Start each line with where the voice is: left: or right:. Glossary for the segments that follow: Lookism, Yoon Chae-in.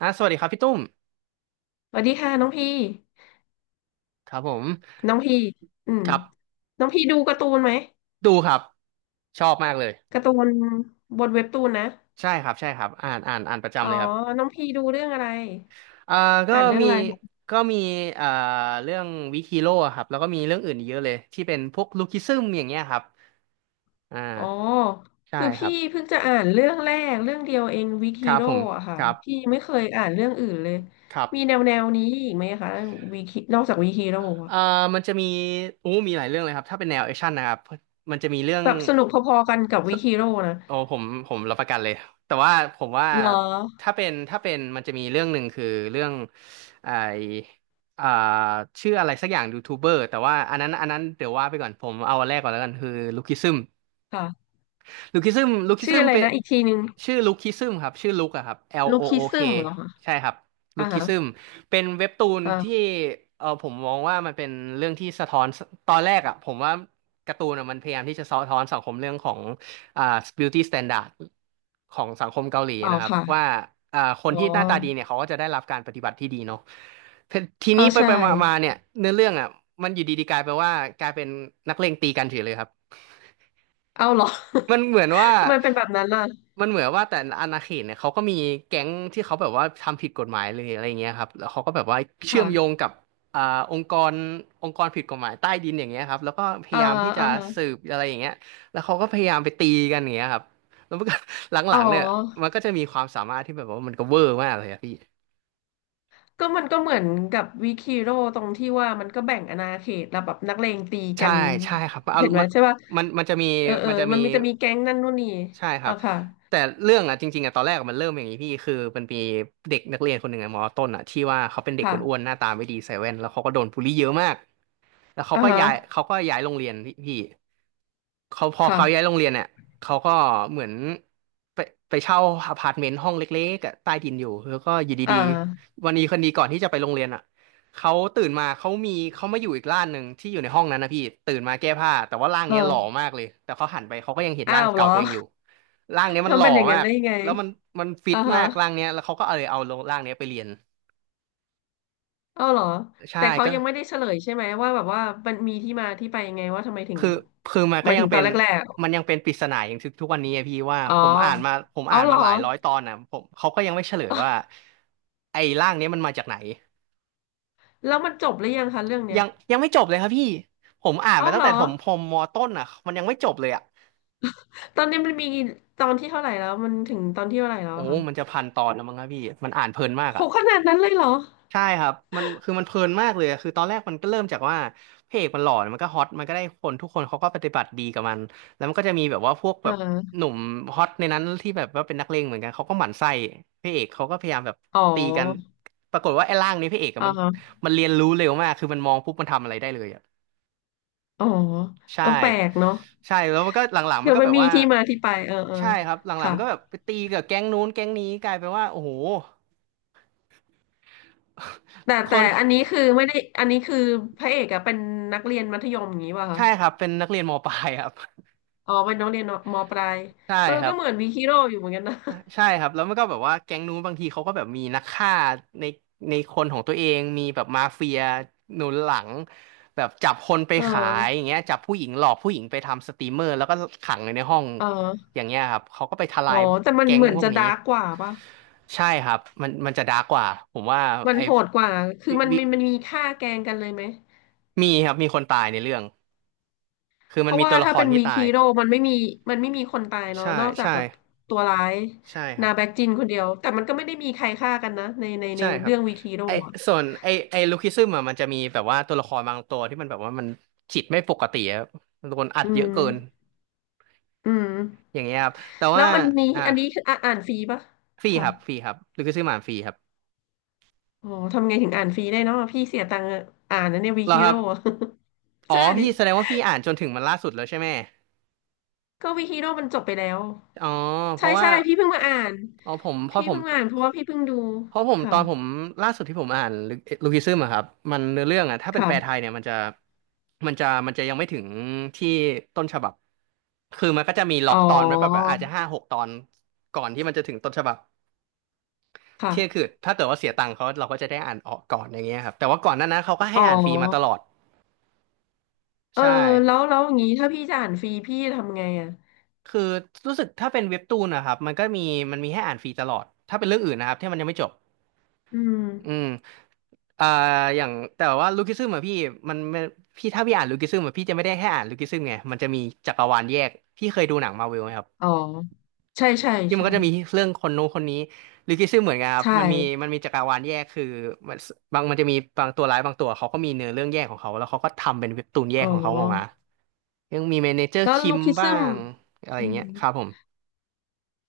right: อ่ะสวัสดีครับพี่ตุ้ม
left: สวัสดีค่ะน้องพี่
right: ครับผม
left: น้องพี่อืม
right: ครับ
left: น้องพี่ดูการ์ตูนไหม
right: ดูครับชอบมากเลย
left: การ์ตูนบนเว็บตูนนะ
right: ใช่ครับใช่ครับอ่านอ่านอ่านประ
left: อ๋
right: จำ
left: อ
right: เลยครับ
left: น้องพี่ดูเรื่องอะไร
right: อ่าก็
left: อ่านเรื่อง
right: มี
left: อะไรคะ
right: มีอ่าเรื่องวิคิโร่ครับแล้วก็มีเรื่องอื่นอีกเยอะเลยที่เป็นพวกลูคิซึมอย่างเงี้ยครับอ่า
left: อ๋อ
right: ใช่
left: คือ
right: ครั
left: พี่
right: บ
left: เพิ่งจะอ่านเรื่องแรกเรื่องเดียวเองวิก
right: ค
left: ฮี
right: รับ
left: โร่
right: ผม
left: อะค่ะ
right: ครับ
left: พี่ไม่เคยอ่านเรื่องอื่นเลย
right: ครับ
left: มีแนวแนวนี้อีกไหมคะวิกนอกจากวิกฮีโร่อะ
right: เอ่อมันจะมีอู้มีหลายเรื่องเลยครับถ้าเป็นแนวแอคชั่นนะครับมันจะมีเรื่อง
left: แบบสนุกพอๆกันกับวิกฮีโร่นะ
right: โอ้ผมรับประกันเลยแต่ว่าผมว่า
left: เหรอ
right: ถ้าเป็นมันจะมีเรื่องหนึ่งคือเรื่องไออ่าชื่ออะไรสักอย่างยูทูบเบอร์แต่ว่าอันนั้นเดี๋ยวว่าไปก่อนผมเอาอันแรกก่อนแล้วกันคือลูคิซึม
left: ค่ะ
right: ลูคิซึมลูคิ
left: ชื่
right: ซึ
left: อ
right: ม
left: อะไร
right: เป็น
left: นะอีกทีนึง
right: ชื่อลูคิซึมครับชื่อลุคอะครับ L
left: ลู
right: O
left: คิ
right: O K
left: ซึมเหรอคะ
right: ใช่ครับลู
left: อ่า
right: คิซึ
left: ฮะ
right: มเป็นเว็บตูนที่
left: อ่า
right: เออผมมองว่ามันเป็นเรื่องที่สะท้อนตอนแรกอะผมว่าการ์ตูนอะมันพยายามที่จะสะท้อนสังคมเรื่องของอ่า beauty standard ของสังคมเกาหลี
left: อ๋อ
right: นะครับ
left: ค่ะ
right: ว่าคน
left: อ๋อ
right: ที่หน้าตาดีเนี่ยเขาก็จะได้รับการปฏิบัติที่ดีเนาะที
left: เอา
right: นี้ไป
left: ใช่
right: ไปมามาเนี่ยเนื้อเรื่องอะมันอยู่ดีๆกลายไปว่ากลายเป็นนักเลงตีกันเฉยเลยครับ
left: เอาเหรอ
right: มันเหมือนว่า
left: ทำไมเป็นแบบนั้นล่ะ
right: มันเหมือนว่าแต่อาณาเขตเนี่ยเขาก็มีแก๊งที่เขาแบบว่าทำผิดกฎหมายเลยอะไรอย่างเงี้ยครับแล้วเขาก็แบบว่าเชื่อมโยง
left: ค่ะ
right: กับอ่าองค์กรองค์กรผิดกฎหมายใต้ดินอย่างเงี้ยครับแล้วก็พ
left: อ่า
right: ยายามที่จะ
left: อ่าฮะ
right: สืบอะไรอย่างเงี้ยแล้วเขาก็พยายามไปตีกันอย่างเงี้ยครับแล้วมันก็ ห
left: อ๋
right: ลังๆเนี่ย
left: อ
right: มันก็จะมีความสามารถที่แบบว่ามันก็เวอร์มากเลยอะพี่
left: ก็มันก็เหมือนกับวิคิโร่ตรงที่ว่ามันก็แบ่งอาณาเขตแล้วแบบนักเลงตีกั
right: ใช่
left: น
right: ใช่ครับเอา
left: เห็นไหม
right: มัน
left: ใช่ป่ะ
right: มันมันจะมี
left: เออเออ
right: มันจะมี
left: มันมีจะมีแก๊งนั่นนู่นนี่
right: ใช่ครั
left: อ่ะ
right: บ
left: ค่ะ
right: แต่เรื่องอ่ะจริงๆอ่ะตอนแรกอะมันเริ่มอย่างนี้พี่คือมันมีเด็กนักเรียนคนหนึ่งอ่ะมอต้นอ่ะที่ว่าเขาเป็นเด็กอ้วน
left: ค่ะ
right: ๆหน้าตาไม่ดีเซเว่นแล้วเขาก็โดนบูลลี่เยอะมากแล้วเขา
left: อ่า
right: ก็
left: ฮะ
right: ย้ายเขาก็ย้ายโรงเรียนพี่ เขาพอเขาย้ายโร
left: ค่ะ
right: งเรียนเนี่ยเขาก็เหมือนไปไปเช่าอพาร์ตเมนต์ห้องเล็กๆอะใต้ดินอยู่แล้วก็อยู่
left: อ่
right: ดี
left: า
right: ๆวันนี้คนดีก่อนที่จะไปโรงเรียนอ่ะเขาตื่นมาเขามีเขามาอยู่อีกร่างหนึ่งที่อยู่ในห้องนั้นนะพี่ตื่นมาแก้ผ้าแต่ว่าร่างเนี้ยหล่อ
left: เออ
right: มากเลยแต่เขาหันไปเขาก็ยังเห็น
left: อ้า
right: ร่าง
left: วเหร
right: เก่า
left: อ
right: ตัวเองอยู่ร่างเนี้ย มันห
left: ทำ
right: ล่
left: เป็
right: อ
left: นอย่างนั้
right: มา
left: น
right: ก
left: ได้ยังไง
right: แล้วมันฟิต
left: อ่า
right: มา
left: ฮะ
right: กร่างเนี้ยแล้วเขาก็เลยเอาร่างเนี้ยไปเรียน
left: อ้าวเหรอ
right: ใช่
left: แต่เขา
right: ก็
left: ยังไม่ได้เฉลยใช่ไหมว่าแบบว่ามันมีที่มาที่ไปยังไงว่าทำไมถึง
right: คือคือมัน
left: ห
right: ก็
left: มาย
right: ยั
left: ถึ
right: ง
left: งต
right: เป็
left: อน
right: น
left: แรก
right: มัน
left: ๆ
right: ยังเป็นปริศนาอย่างทุกวันนี้อะพี่ว่า
left: อ๋อ
right: ผมอ่านมาผม
left: อ๋อ
right: อ่าน
left: เหร
right: มา
left: อ
right: หลายร้อยตอนนะผมเขาก็ยังไม่เฉลยว่า ไอ้ร่างเนี้ยมันมาจากไหน
left: แล้วมันจบหรือยังคะเรื่องเนี้
right: ยั
left: ย
right: งไม่จบเลยครับพี่ผมอ่าน
left: เอา
right: มาตั้
left: เห
right: ง
left: ร
right: แต่
left: อ
right: ถมพรมมอต้นอ่ะมันยังไม่จบเลยอ่ะ
left: ตอนนี้มันมีตอนที่เท่าไหร่แล้วมันถึงตอนที่เท่าไหร่แล้ว
right: โอ้
left: อะคะ
right: มันจะพันตอนแล้วมั้งครับพี่มันอ่านเพลินมาก
left: โห
right: อ่ะ
left: ขนาดนั้นเลยเหรอ
right: ใช่ครับมันคือมันเพลินมากเลยอะคือตอนแรกมันก็เริ่มจากว่าพระเอกมันหล่อมันก็ฮอตมันก็ได้คนทุกคนเขาก็ปฏิบัติดีกับมันแล้วมันก็จะมีแบบว่าพวกแบ
left: อ่
right: บห
left: า
right: นุ่มฮอตในนั้นที่แบบว่าเป็นนักเลงเหมือนกันเขาก็หมั่นไส้พระเอกเขาก็พยายามแบบ
left: อ๋
right: ตีกัน
left: อ
right: ปรากฏว่าไอ้ร่างนี้พระเอกอะ
left: อ่า
right: มัน
left: ฮะ
right: มันเรียนรู้เร็วมากคือมันมองปุ๊บมันทำอะไรได้เลยอ่ะ
left: อ๋อ
right: ใช่
left: เออแปลกเนาะ
right: ใช่แล้วมันก็หลังๆมั
left: เดี๋
right: น
left: ยว
right: ก็
left: มั
right: แบ
left: น
right: บ
left: มี
right: ว่า
left: ที่มาที่ไปเออเอ
right: ใช่
left: อ
right: ครับหลังๆ
left: ค่ะ
right: มันก็แบบไปตีกับแก๊งนู้นแก๊งนี้กลายเป็นว่าโอ้โห
left: แต่
right: ค
left: แต่
right: น
left: อันนี้คือไม่ได้อันนี้คือพระเอกอะเป็นนักเรียนมัธยมอย่างนี้ป่ะคะ
right: ใช่ครับเป็นนักเรียนมปลายครับ
left: อ๋อเป็นนักเรียนมปลาย
right: ใช่
left: เออ
right: ครั
left: ก็
right: บ
left: เหมือนวีคิโร่อยู่เหมือนกันนะ
right: ใช่ ใช่ครับแล้วมันก็แบบว่าแก๊งนู้นบางทีเขาก็แบบมีนักฆ่าในในคนของตัวเองมีแบบมาเฟียหนุนหลังแบบจับคนไป
left: เอ
right: ขายอ
left: อ
right: ย่างเงี้ยจับผู้หญิงหลอกผู้หญิงไปทำสตรีมเมอร์แล้วก็ขังไว้ในห้อง
left: เออ
right: อย่างเงี้ยครับเขาก็ไปทลา
left: อ๋
right: ย
left: อแต่มัน
right: แก๊ง
left: เหมือน
right: พวก
left: จะ
right: นี้
left: ดาร์กกว่าป่ะ
right: ใช่ครับมันจะดาร์กกว่าผมว่า
left: มัน
right: ไอ้
left: โหดกว่า คือ
right: วิ
left: มัน
right: วิ
left: มันมีฆ่าแกล้งกันเลยไหม
right: มีครับมีคนตายในเรื่องคือ
left: เพ
right: มัน
left: ราะ
right: มี
left: ว่า
right: ตัวละ
left: ถ้า
right: คร
left: เป็น
right: ที่
left: วี
right: ตา
left: คี
right: ย
left: โร่มันไม่มี มันไม่มีคนตายเนาะ
right: ใช่
left: นอกจาก
right: ใช่
left: แบบตัวร้าย
right: ใช่ครั
left: นา
right: บ
left: แบ็กจินคนเดียว แต่มันก็ไม่ได้มีใครฆ่ากันนะในใน
right: ใช่ครับ
left: เรื่องวีคีโร่
right: ไอ
left: อะ
right: ส่วนไอไอลูคิซึมอะมันจะมีแบบว่าตัวละครบางตัวที่มันแบบว่ามันจิตไม่ปกติครับโดนอัด
left: อื
right: เยอะ
left: ม
right: เกิน
left: อืม
right: อย่างเงี้ยครับแต่
left: แล้
right: ว่า
left: วอันนี้
right: อ่า
left: อันนี้คืออ่ะอ่านฟรีปะ
right: ฟรีค
left: ค่ะ
right: รับฟรีครับลูคิซึมอ่านฟรีครับ
left: อ๋อทำไงถึงอ่านฟรีได้เนาะพี่เสียตังค์อ่านนะเนี่ยวี
right: เหรอ
left: คี
right: ครั
left: โร่
right: บ อ๋อ
left: ใช่
right: พี่แสดงว่าพี่อ่านจนถึงมันล่าสุดแล้วใช่ไหม
left: ก็วีคีโร่มันจบไปแล้ว
right: อ๋อเพ
left: ใช่
right: ราะว่า
left: ใช่พี่เพิ่งมาอ่าน
right: อ๋อผมเพราะ
left: พี่
right: ผม
left: เพิ่งมาอ่านเพราะว่าพี่เพิ่งดู
right: เพราะผมต
left: ค่ะ
right: อนผมล่าสุดที่ผมอ่านลูคิซึมอะครับมันเนื้อเรื่องอะถ้าเป็นแปลไท
left: ค่ะ
right: ยเนี่ยมันจะมันจะยังไม่ถึงที่ต้นฉบับคือมันก็จะมีล็อ
left: อ๋อ
right: กตอนไว้แบบอาจจะห้าหกตอนก่อนที่มันจะถึงต้นฉบับเที่ยคือ
left: ค่ะ
right: ถ้าเกิดว่าเสียตังค์เขาเราก็จะได้อ่านออกก่อนอย่างเงี้ยครับแต่ว่าก่อนหน้านั้นเขาก็
left: อ๋
right: ให้
left: อ
right: อ่านฟรีมาตลอด
left: เออ
right: ใช่
left: แล้วแล้วอย่างนี้ถ้าพี่จะอ่านฟรีพี่ทำไงอ่ะ
right: คือรู้สึกถ้าเป็นเว็บตูนนะครับมันก็มีมันมีให้อ่านฟรีตลอดถ้าเป็นเรื่องอื่นนะครับที่มันยังไม่จบ
left: อืม
right: อืม อ่าอย่างแต่ว่าลูคิซึมอะพี่มันพี่ถ้าพี่อ่านลูคิซึมอะพี่จะไม่ได้แค่อ่านลูคิซึมไงมันจะมีจักรวาลแยกพี่เคยดูหนังมาร์วลไหมครับ
left: อ๋อใช่ใช่
right: ที่มัน
left: ใช่
right: ก็จะมีเรื่องคนนู้นคนนี้ลูคิซึมเหมือนกันครั
left: ใช
right: บมันมี
left: ่
right: มันมีจักรวาลแยกคือมันบางมันจะมีบางตัวร้ายบางตัวเขาก็มีเนื้อเรื่องแยกของเขาแล้วเขาก็ทำเป็นเว็บตูนแย
left: อ๋
right: ก
left: อ
right: ของเขาออกมายังมีเมเนเจอร์
left: แล้ว
right: คิ
left: ลู
right: ม
left: คิ
right: บ้า
left: ซึม
right: งอะไรอ
left: อื
right: ย่างเงี้ย
left: ม
right: ครับผม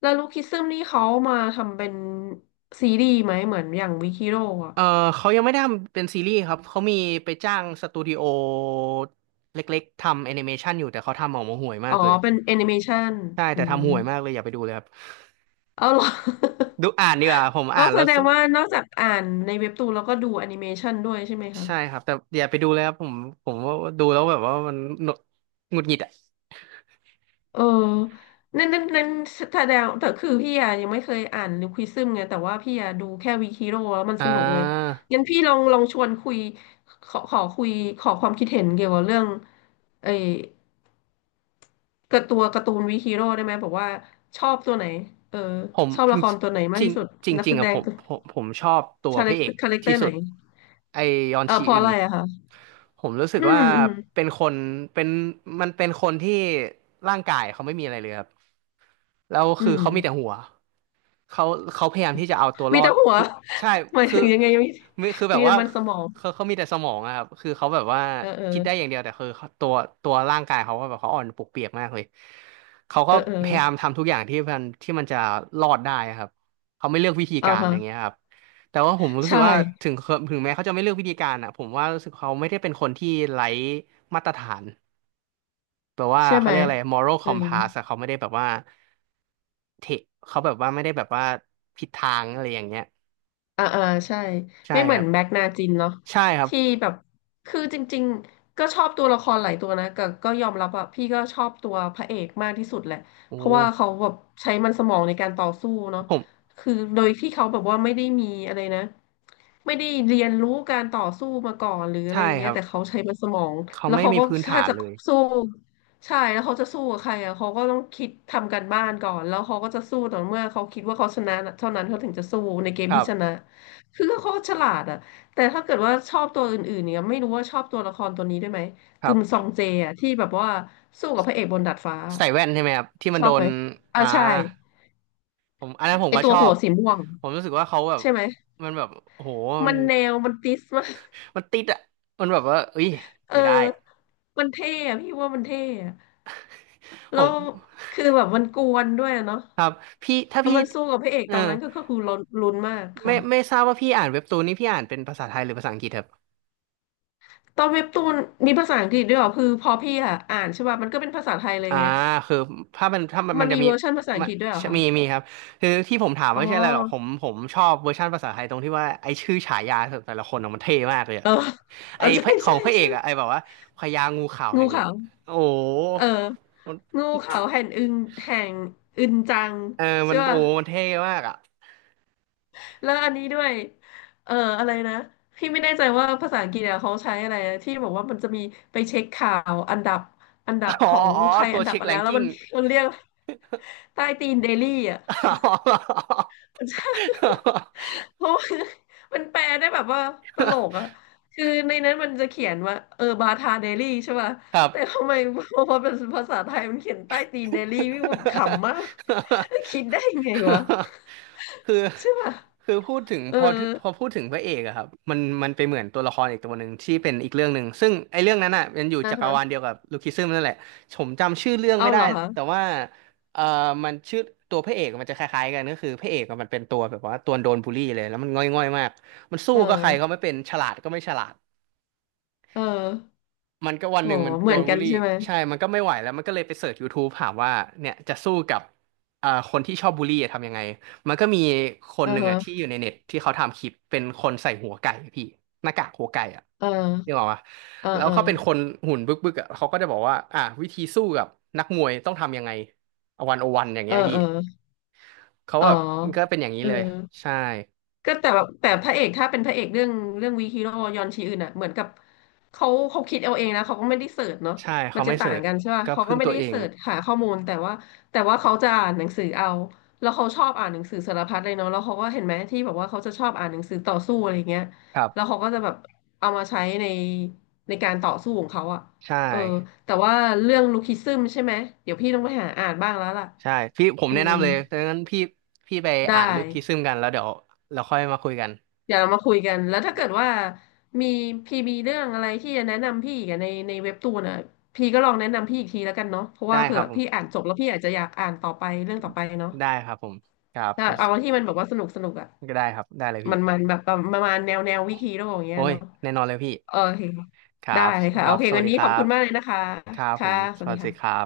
left: แล้วลูคิซึมนี่เขามาทำเป็นซีรีส์ไหมเหมือนอย่างวิคิโร่อะ
right: เออเขายังไม่ได้ทำเป็นซีรีส์ครับเขามีไปจ้างสตูดิโอเล็กๆทำแอนิเมชันอยู่แต่เขาทำออกมาห่วยมา
left: อ๋อ
right: กเลย
left: เป็นแอนิเมชัน
right: ใช่
left: อื
right: แต่
left: ม
right: ทำห่วยมากเลยอย่าไปดูเลยครับ
left: เอาเหรอ
right: ดูอ่านดีกว่าผม
left: ก็
right: อ่าน
left: แส
right: แล้ว
left: ด
right: ส
left: งว่านอกจากอ่านในเว็บตูนแล้วก็ดูแอนิเมชันด้วยใช่ไหมคะ
right: ใช่ครับแต่อย่าไปดูเลยครับผมผมว่าดูแล้วแบบว่ามันหนกหงุดหงิดอ่ะ
left: เออ นั่นนั่นนั่นแสดงแต่คือพี่อะยังไม่เคยอ่านนิวควิซึมไงแต่ว่าพี่อะดูแค่วิคิโร่แล้วมันส
right: อ่า
left: นุกไงงั้นพี่ลองลองชวนคุยขอขอคุยขอความคิดเห็นเกี่ยวกับเรื่องไอ้กระตัวการ์ตูนวิคิโร่ได้ไหมบอกว่าชอบตัวไหนเออ
right: ผม
left: ชอบละครตัวไหนมา
right: จ
left: ก
right: ริง
left: ที่สุด
right: จริง
left: นั
right: จ
left: ก
right: ริง
left: แส
right: ๆอ่ะ
left: ด
right: ผ
left: ง
right: ม
left: ตัว
right: ผมผมชอบตัวพระเอก
left: คาแรคเต
right: ที่
left: อร์ไห
right: สุ
left: น
right: ดไอยอน
left: เออ
right: ชี
left: เพราะ
right: อึ
left: อะ
right: น
left: ไรอะคะ
right: ผมรู้สึก
left: อื
right: ว่า
left: มอืม
right: เป็นคนเป็นมันเป็นคนที่ร่างกายเขาไม่มีอะไรเลยครับแล้ว
left: อื
right: คือ
left: ม
right: เขามีแต่หัวเขาเขาพยายามที่จะเอาตัวร
left: มี
right: อ
left: แต่
right: ด
left: หัว
right: ทุกใช่
left: หมาย
right: คือ
left: ถึงยังไงมี
right: ไม่คือแบ
left: มี
right: บ
left: แต่
right: ว่า
left: มันสมอง
right: เขามีแต่สมองอะครับคือเขาแบบว่า
left: เออเออ
right: คิดได้อย่างเดียวแต่คือเขาตัวตัวร่างกายเขาก็แบบเขาอ่อนปวกเปียกมากเลยเขา
left: เอ
right: ก็
left: อเออ
right: พยายามทำทุกอย่างที่มันที่มันจะรอดได้อะครับเขาไม่เลือกวิธี
left: อ่า
right: การ
left: ฮะ
right: อย่างเงี้ยครับแต่ว่าผมรู้สึ
left: ใช่
right: กว่าถึงเขาถึงแม้เขาจะไม่เลือกวิธีการอะผมว่ารู้สึกเขาไม่ได้เป็นคนที่ไร้มาตรฐานแปลว่า
left: ใช่
right: เขา
left: ไหม
right: เรียกอะไร moral
left: เอ
right: compass
left: อ
right: อะเขาไม่ได้แบบว่าเทเขาแบบว่าไม่ได้แบบว่าผิดทางอะไรอย่างเงี้ย
left: อ่าอ่าใช่
right: ใช่
left: ไม่เห
right: ค
left: มือ
right: รั
left: น
right: บ
left: แม็กนาจินเนาะ
right: ใช่ครับ
left: ที่แบบคือจริงๆก็ชอบตัวละครหลายตัวนะก็ก็ยอมรับว่าพี่ก็ชอบตัวพระเอกมากที่สุดแหละ
right: โอ้
left: เพราะว่าเขาแบบใช้มันสมองในการต่อสู้เนาะ
right: ผม
left: คือโดยที่เขาแบบว่าไม่ได้มีอะไรนะไม่ได้เรียนรู้การต่อสู้มาก่อนหรืออะไร
right: ใช่
left: อย่าง
right: ค
left: เงี้ย
right: รับ
left: แต่เขาใช้มันสมอง
right: เขา
left: แล้ว
right: ไม่
left: เขา
right: มี
left: ก็
right: พื้นฐา
left: ถ้า
right: น
left: จะ
right: เลย
left: สู้ใช่แล้วเขาจะสู้กับใครอ่ะเขาก็ต้องคิดทำการบ้านก่อนแล้วเขาก็จะสู้ต่อเมื่อเขาคิดว่าเขาชนะเท่านั้นเขาถึงจะสู้ในเกม
right: ครั
left: ที่ชนะ
right: บ
left: คือเขาฉลาดอะแต่ถ้าเกิดว่าชอบตัวอื่นๆเนี่ยไม่รู้ว่าชอบตัวละครตัวนี้ด้วยไหม
right: ครั
left: กึมซอ
right: บ
left: งเจอะที่แบบว่าสู้กับพระเอกบนดาดฟ้า
right: ใส่แว่นใช่ไหมครับที่มั
left: ช
right: นโด
left: อบไหม
right: น
left: อ่า
right: อ่า
left: ใช่
right: ผมอันนั้นผม
left: ไอ
right: ก็
left: ตั
right: ช
left: ว
right: อ
left: หั
right: บ
left: วสีม่วง
right: ผมรู้สึกว่าเขาแบบ
left: ใช่ไหม
right: มันแบบโอ้โหมั
left: มั
right: น
left: นแนวมันติสมาก
right: มันติดอ่ะมันแบบว่าเอ้ย
left: เอ
right: ไม่ได้
left: อมันเท่อะพี่ว่ามันเท่อะ
right: ผ
left: แล้
right: ม
left: วคือแบบมันกวนด้วยอะเนาะ
right: ครับพี่ถ้า
left: แล้ว
right: พี่
left: มันสู้กับพระเอก
right: เออ
left: ตอนนั้นก็ก็คือลุ้นลุ้นมาก
right: ไม่
left: ค่ะ
right: ไม่ทราบว่าพี่อ่านเว็บตูนนี่พี่อ่านเป็นภาษาไทยหรือภาษาอังกฤษครับ
left: ตอนเว็บตูนมีภาษาอังกฤษด้วยเหรอคือพอพี่อะอ่านใช่ป่ะมันก็เป็นภาษาไทยเลย
right: อ่า
left: ไง
right: คือถ้ามัน
left: มั
right: มั
left: น
right: นจะ
left: มี
right: มี
left: เวอร์ชันภาษาอั
right: มั
left: ง
right: น
left: กฤษด้วยเหรอคะ
right: มีมีครับคือที่ผมถาม
left: อ๋อ
right: ไม่ใช่อะไรหรอกผมชอบเวอร์ชันภาษาไทยตรงที่ว่าไอชื่อฉายาแต่ละคนอะมันเท่มากเลยอะ
left: เออ เอ
right: ไอ
left: อ
right: พ
left: ใช่
right: ระขอ
left: ใช่
right: งพระเอกอะไอ
left: ใช่
right: แบบว่าพญางูขาว
left: งู
right: แห่ง
left: ขาว
right: โอ้โห
left: เออ
right: มัน
left: งูขาวแห่งอึงแห่งอึนจัง
right: เออมั
left: ใช่
right: นโอ้
left: ป่ะ
right: มันเท่มากอะ
left: แล้วอันนี้ด้วย เอออะไรนะ พี่ไม่แน่ใจว่าภาษาอังกฤษเนี่ยเขาใช้อะไรนะที่บอกว่ามันจะมีไปเช็คข่าวอันดับอันดับ
right: อ๋อ
left: ของ
right: อ๋อ
left: ใคร
right: ตั
left: อั
right: ว
left: นดับ
right: เช็ค
left: อะไร
right: แรง
left: แล้ว
right: กิ้ง
left: มัน มันเรียกใต้ตีนเดลี่อ่ะ
right: อ๋อ
left: ใช่เพราะว่า มันแปลได้แบบว่าตลกอะ คือในนั้นมันจะเขียนว่าบาทาเดลี่ใช่ป่ะ
right: ครับ
left: แต่ทำไมพอมาเป็นภาษาไทยมันเขียนใต้ตีนเดลี่พี่แบบขำมาก คิดได้ยังไงวะ
right: คือ
left: ใช่ป่ะ
right: คือพูดถึง
left: เออ
right: พอพอพูดถึงพระเอกอะครับมันมันไปเหมือนตัวละครอีกตัวหนึ่งที่เป็นอีกเรื่องหนึ่งซึ่งไอ้เรื่องนั้นอะมันอยู่
left: อ่า
right: จักร
left: ฮะ
right: วาลเดียวกับลูคิซึมนั่นแหละผมจำชื่อเรื่อง
left: เอา
right: ไม่
left: เห
right: ได้
left: รอฮะ
right: แต่ว่าเอ่อมันชื่อตัวพระเอกมันจะคล้ายๆกันก็คือพระเอกอะมันเป็นตัวแบบว่าตัวโดนบูลลี่เลยแล้วมันง่อยๆมากมันสู้
left: เอ
right: ก็ใครก็ไม่
left: อ
right: เป็นฉลาดก็ไม่ฉลาด
left: เออ
right: มันก็วัน
left: อ๋
right: ห
left: อ
right: นึ่งมัน
left: เห
right: โด
left: มือน
right: น
left: กั
right: บูล
left: น
right: ลี่
left: ใช่ไหม
right: ใช่มันก็ไม่ไหวแล้วมันก็เลยไปเสิร์ช YouTube ถามว่าเนี่ยจะสู้กับคนที่ชอบบูลลี่อะทำยังไงมันก็มีคน
left: เอ่
right: หนึ่ง
left: ฮะ
right: อ่ะที่อยู่ในเน็ตที่เขาทำคลิปเป็นคนใส่หัวไก่อะพี่หน้ากากหัวไก่อ่ะ
left: เ
right: นึก
left: ออ
right: ออกปะ
left: เออ
right: แล้ว
left: เออ
right: เขาเป็นคนหุ่นบึกบึกอ่ะเขาก็จะบอกว่าอ่ะวิธีสู้กับนักมวยต้องทำยังไง101อย่าง
left: เอ
right: เงี้
left: อ
right: ยพี่
left: เออ
right: เขา
left: อ๋อ
right: แบบก็เป็นอย่างนี้
left: เออ
right: เลยใช่
left: ก็แต่แบบแต่พระเอกถ้าเป็นพระเอกเรื่องเรื่องวีฮีโร่ยอนชีอึนอ่ะเหมือนกับเขาคิดเอาเองนะเขาก็ไม่ได้เสิร์ชเนาะ
right: ใช่
left: มั
right: เขา
left: นจะ
right: ไม่เสิ
left: ต่าง
right: ร์ช
left: กันใช่ป่ะ
right: ก็
left: เขา
right: พึ่
left: ก็
right: ง
left: ไม่
right: ตัว
left: ได้
right: เอง
left: เสิร์ชหาข้อมูลแต่ว่าแต่ว่าเขาจะอ่านหนังสือเอาแล้วเขาชอบอ่านหนังสือสารพัดเลยเนาะแล้วเขาก็เห็นไหมที่แบบว่าเขาจะชอบอ่านหนังสือต่อสู้อะไรเงี้ย
right: ครั
left: แล้ว
right: บ
left: เขาก็จะแบบเอามาใช้ในการต่อสู้ของเขาอ่ะ
right: ใช่
left: เออแต่ว่าเรื่องลูคิซึมใช่ไหมเดี๋ยวพี่ต้องไปหาอ่านบ้างแล้วล่ะ
right: ใช่พี่ผม
left: อื
right: แนะ
left: ม
right: นำเลยดังนั้นพี่พี่ไปอ่าน
left: ได้
right: ลึกคิดซึมกันแล้วเดี๋ยวเราค่อยมาคุยกัน
left: เดี๋ยวเรามาคุยกันแล้วถ้า
right: ได้
left: เกิดว่ามีพี่มีเรื่องอะไรที่จะแนะนำพี่อีกันในเว็บตูนอ่ะพี่ก็ลองแนะนำพี่อีกทีแล้วกันเนาะเพราะว่า
right: ได้ค
left: เผื่
right: รั
left: อ
right: บผ
left: พี่
right: ม
left: อ่านจบแล้วพี่อาจจะอยากอ่านต่อไปเรื่องต่อไปเนาะ
right: ได้ครับผมครับ
left: ถ้าเอาที่มันแบบว่าสนุกอ่ะ
right: ก็ได้ครับได้เลยพี่
left: มันมันแบบประมาณแนววิคิโร่อย่างเงี้ย
right: โอ้ย
left: เนาะ
right: แน่นอนเลยพี่
left: โอเค
right: ครั
left: ได้
right: บ
left: ค่ะ
right: ค
left: โอ
right: รับ
left: เค
right: สวั
left: วั
right: ส
left: น
right: ดี
left: นี้
right: ค
left: ขอ
right: รั
left: บคุ
right: บ
left: ณมากเลยนะคะ
right: ครับผ
left: ค่ะ
right: ม
left: ส
right: ส
left: วัสดี
right: วัสดี
left: ค่ะ
right: ครับ